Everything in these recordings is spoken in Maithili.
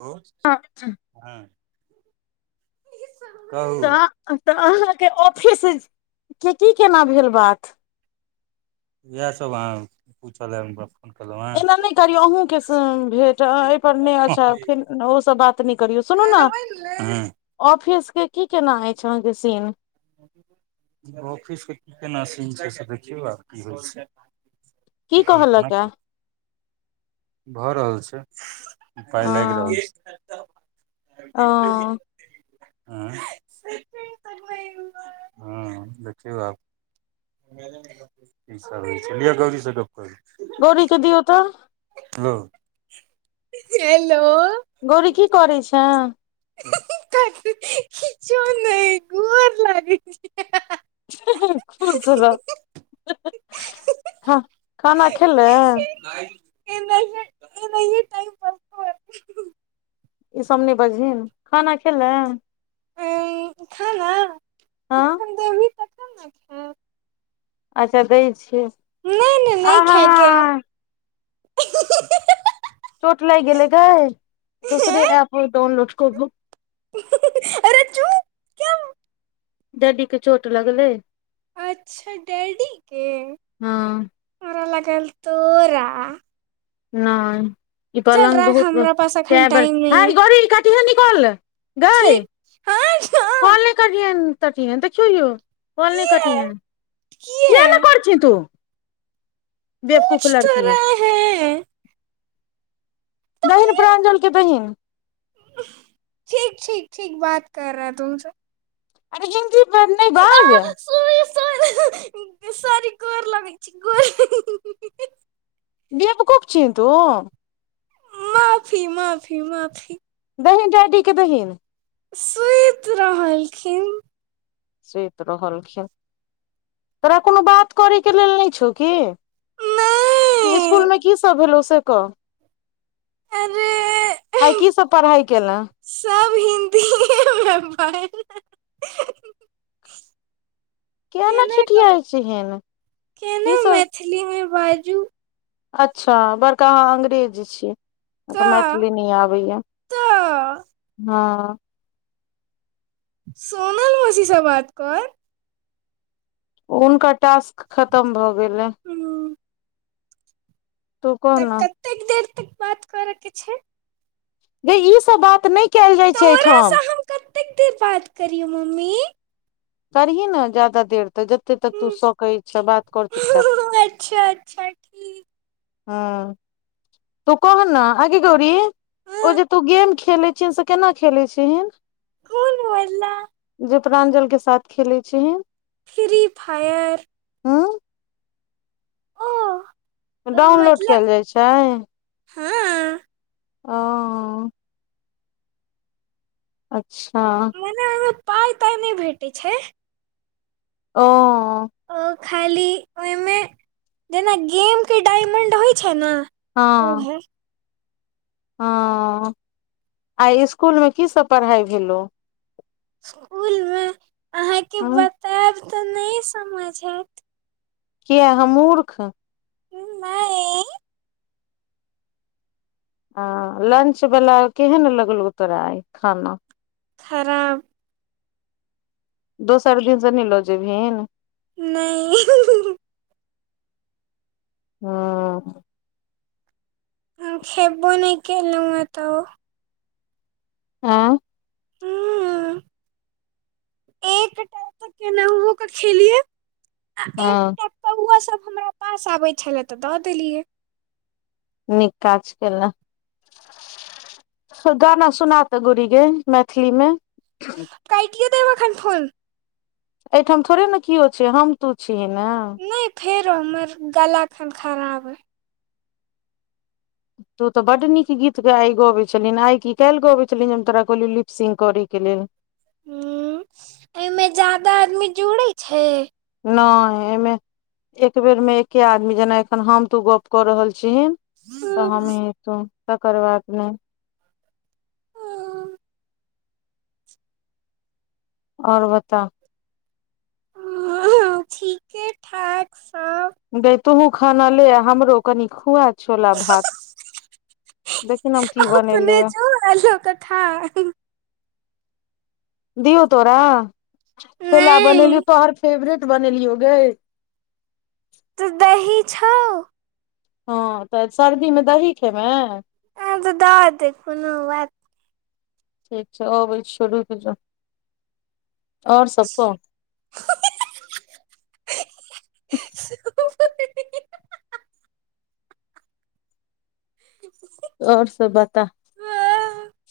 ओ तऽ हँ तऽ तऽ अहाँके ऑफिस के की केना भेल बात इएह सब आहां पूछले एलोहाँ एना नइ करियौ अहूँके भेट एहिपर नइ अच्छा फेर ओसब बात नइ करियौ सुनू न हूं ऑफिस के की केना अछि अहाँके सीन ऑफिस के केना सीन छै से देखियौ आक की होइ छै की एखन केना कहलक ये कहु भऽ रहल छै पाइ लागि हँ रहल ऊं ओ हूं देखियौ आब की सब होइ छै लिय गौरी से गप्प करू गौरी के दिऔ त लो हेल्लो गौरी की करै छैं किछो नइ गोर लागै छिअउ खुश रह खाना खेलें नाइ नहि नहि टाइम प [unintelligible] ई सब नइ बजहि खाना खेलें करब खाना हँ जखन देबही तखन न खैब अच्छा दै छियै नय ने नय आहा खाय के यै चोट लाइग गेलै गे ह दोसरे ऐप डाउनलोड क क अरे चुप क्या डायडी के चोट लगले अच्छा डाइडी के हँ हमरा लागल तोरा नहि ई चल पलग राख बहुत बेर हमरा पास अखन कैए बेर टाइम नहि य तु है निकल गए ठीक हँ हँ आनलाइ करिहैन कटिहै देखियौ यौ कोल नहि कटिन हन कियै छी तु कुछ तो रहैं दाहि ने प्राञ्जल के दहिन ठीक ठीक ठीक बात कर रहा तुमसे अरे जेन जी वर्ड नै बाज [unintelligible] गैर लगै छै बेवकूफ छीय तू माफी माफी माफी दहिन डाइडी के दहिन सुति रहलखिन सुति रहलखिन तोरा कोनो बात करै के लेल नहि छौ कि नहि स्कूल मे की सब भेलौ से क अरे आय की सब पढ़ाइ केले सब हिन्दीमे केना कहू ठिठियाइ छिहीन केना मैथिली मे बाजू अच्छा बड़का आहाँ अंग्रेज छी त आँहा क के मैथिली नय आबैया त हँ सोनम मौसी से बात कर हुनकर टास्क खत्म भऽ गेलैय हम्म, तऽ कतेक देर तक बात करके छै गे ई सब बात नय कैएल जाइ छै तोरासँ एहिठाम हम कतेक देर बात करियौ मम्मी करही ने ज्यादा देर तऽ जते तक तु सकै छैए बात कर चुपचाप ओ अच्छा अच्छा ठीक हँ तू कह न आगे गौरी उ हँ जे तू गेम खेले छह से केना खेले छहीन कोन बाला जे तोरा एंजल के साथ खेले छहि फ्री फायर हू ओ डाउनलोड मतलब कयल जाय छै हँ आ ओ अच्छा एना ओहिमे पाय तााय नहि भेटैत छै ओ ओ खाली ओहिमे जेना गेम के डायमंड होइ छै न हँ हाँ आय स्कूल में की सब पढ़ाइ भेलौ स्कूल मे अहाँ के बतायब तऽ नहि समझ ऐत किया हम मूर्ख नहि आ लंच वाला केहन लगलौ तोरा आय खाना खराब दोसर दिन सँ नै लजैबहीन नहि हि हि हु हम खेबो नहि केलहुँ हँ तऽ हँ ह एकटा तऽ केना कऽ खेलियए आ हँ एकटा कौआ सब हमरा पास आबैत छलै तऽ दऽ देलियै नीक काज केले गाना सुना तऽ गौरी गे मैथिली में काइटीयो देब ऐखन फोन एहिठाम थोड़े ने किओ छिय हम तू छीय न नहि फेरो हमर गला एखन खराब अय तूऽ तऽ बड्ड नीक गीत आई गबैत छलिहि आइ की काल्हि गबैय छलहिन जे हम तोरा कहलियौ लिप्सिंग करैय के लेल हुँ एहिमे जादा आदमी जुड़े छै नाइ एहिमे एक बेर मे एके आदमी जेना एखन हम तू गप कऽ रहल छीहिन तऽ हम हि तु तकर बाद नय और बता [unintelligible] ठीके ठाक सब गेय तुहू खान ले हमरो कनि खुआ छोला भात देखि नऽ हम की अपने जो आ लऽ कऽ खा दियौ तोरा छोला बनेलियौ तोहर फेवरेट बनेलियौ गै तऽ दही छौ हँ तऽ सर्दी मे दही खेमेय आ तऽ दऽ दे कोनो बात ठीक छै ओबै छियो रुइक जो आओर सब कह और सब बता एहिमे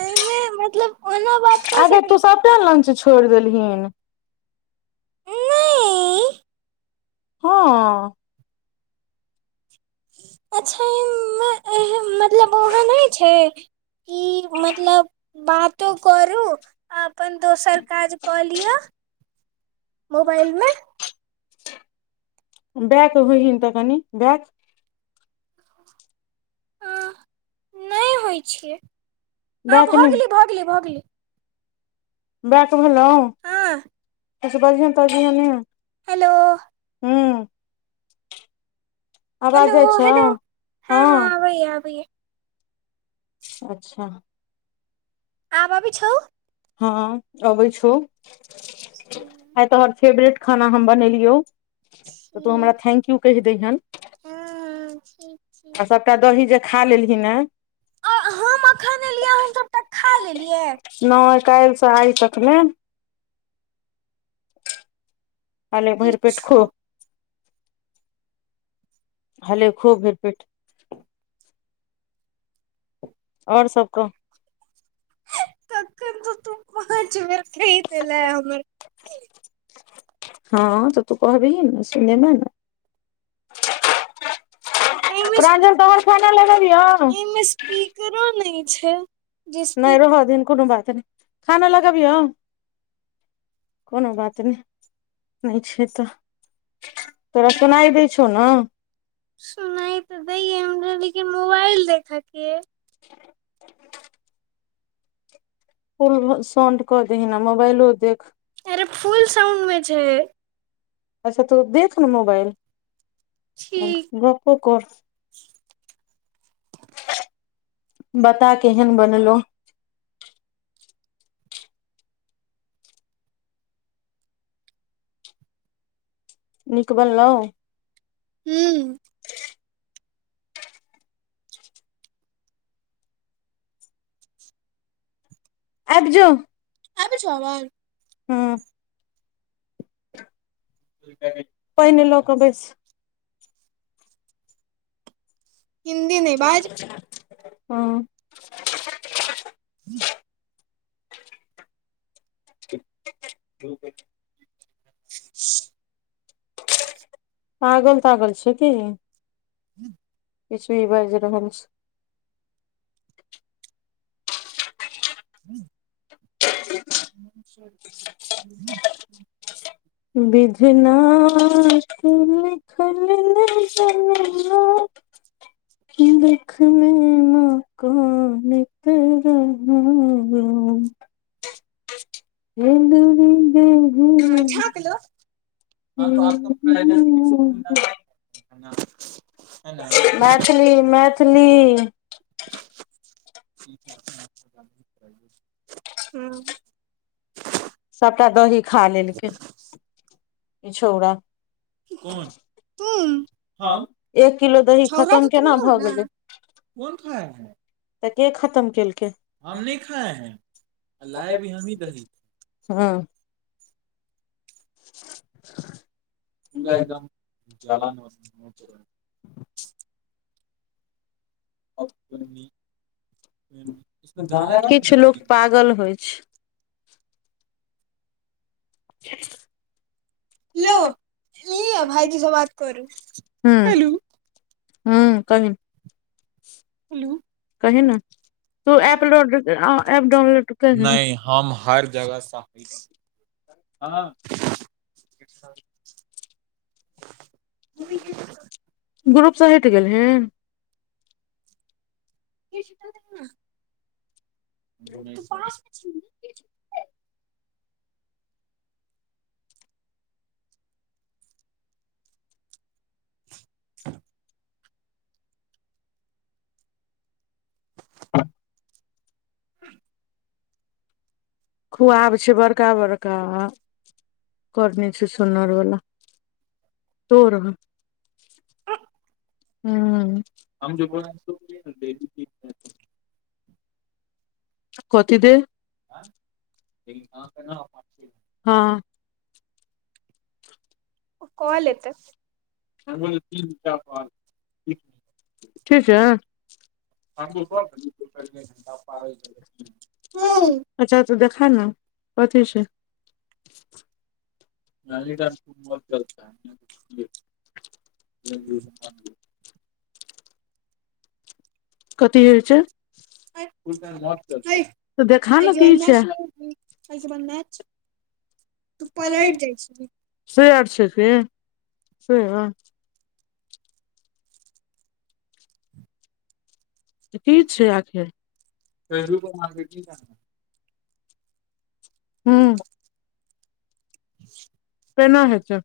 एहि मे मतलब ओना बात कऽ आगे सकै तू सबटा लंच छोड़ देलहीन छी नहि हँ अच्छा मतलब वहाँ नहि छै की मतलब बातो करू आ अपन दोसर काज कऽ लिअ मोबाइल मे बैक हो हीन तऽ कनि बैक ह नइ होइ छियै हाँ बैक भऽ गेली भऽ गेली भऽ गेली बैक भैलोअ हँ अहिसे बजियहन तजियहन नैय हेलो हूँ आवाज जाए छौ हँ आबैए आबैए अच्छा आब अबैय छौ हँ अबै छौ आय तोहर फेवरेट खाना हम बनेलियौ तऽ तू हँ हमरा थैंक्यू कहि दैहियन [inaudible] आ सबटा दही जे खा लेलही ने तऽ हम एखन एलियै हम सभटा खा लेलियै नाइ काइलसँ आइ तकमे आले भैर पेट खो किछो हले खो भैर पेट [inaudible] और सब कह तखन सँ तू पाँच बेर कहि देले हमर हँ तऽ तू कहबी ने सुनने न [inaudible] एमेस प्रांजल तोहर खाना लगबियौ एहिमे स्पीकरो नइ छैय नाइ रहऽ दिहिन कोनो बात नइ खाना लगबियौ कोनो बात नइ नहि छै तऽ तोरा सुनाई देय छौ न सुनाई ते दैये हमरा लेकिन मोबाइल देखेके ये फुल साउन्ड क देहीन आ मोबइलो देख अरे फुल साउंड मे छै अच्छा तू देख न मोबाईल ठीक गपो कर बता केहन बनलो निक बनलउ हूँ [inaudible] आबजो आबै छो आवाज हूँ पहिने लक बैस हिन्दी नहि बाज हाँ [inaudible] [unintelligible] [unintelligible] पागल तागल छै की [inaudible] किछ भी बाजि रहल छै [inaudible] [unintelligible] बिधना के लिखल ने जनलउ [inaudible] देख मे माँ कानैत रहलौ हे दुर्गो हाँ झाप लो [unintelligible] [inaudible] मैथिली मैथिली हाँ सभटा दही खा लेलकै ई छौड़ा कोन तुम कब एक किलो दही छौरा खतम तऽ तुम केना हो भऽ ने गेलै [unintelligible] तऽ के खत्म केलकै [unintelligible] हँ [inaudible] पूरा एकदम जादा न गाना गाउ न किछु लोक पागल मैथिलीमे होइ छै [inaudible] हेलो लिअ भाइजी से बात करू हेलु हूं कहि कहीन तू एप लोड एप डाउनलोड करहि हम हर जगह सापै छी [inaudible] ग्रुप सँ हटि गेलहि [unintelligible] [unintelligible] [inaudible] खुआब छै बड़का बड़का आ करनि छै छुछुनर वला तोरो [inaudible] हूं [unintelligible] कथी देेइ हँ ओ कॉल एतै ठीके [inaudible] अच्छा तऽ देखा न कथी छै म [inaudible] कथी होइ छै तऽ देखा ने की छै आइसे बन मैच सेअर छै से सेअर तऽ की छै आखिर ह हूंम् केना हेतै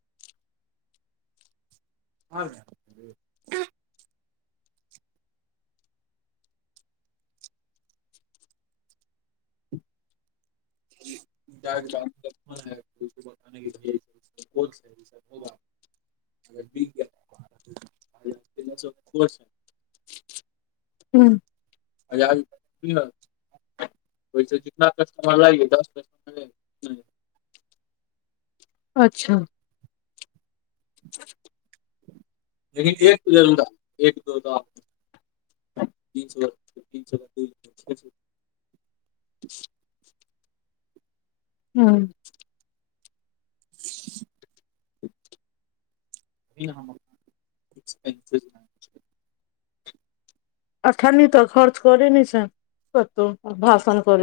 [unintelligible] अभी [inaudible] [unintelligible] कह [unintelligible] [unintelligible] हूँ [unintelligible] लागि दस द [unintelligible] अच्छा लेकिन एक जरुर आ एक दो बार [unintelligible] हूँ [inaudible] अठ्ठनी तऽ खर्च करइ नै छें कतौ आ भाषण करै छें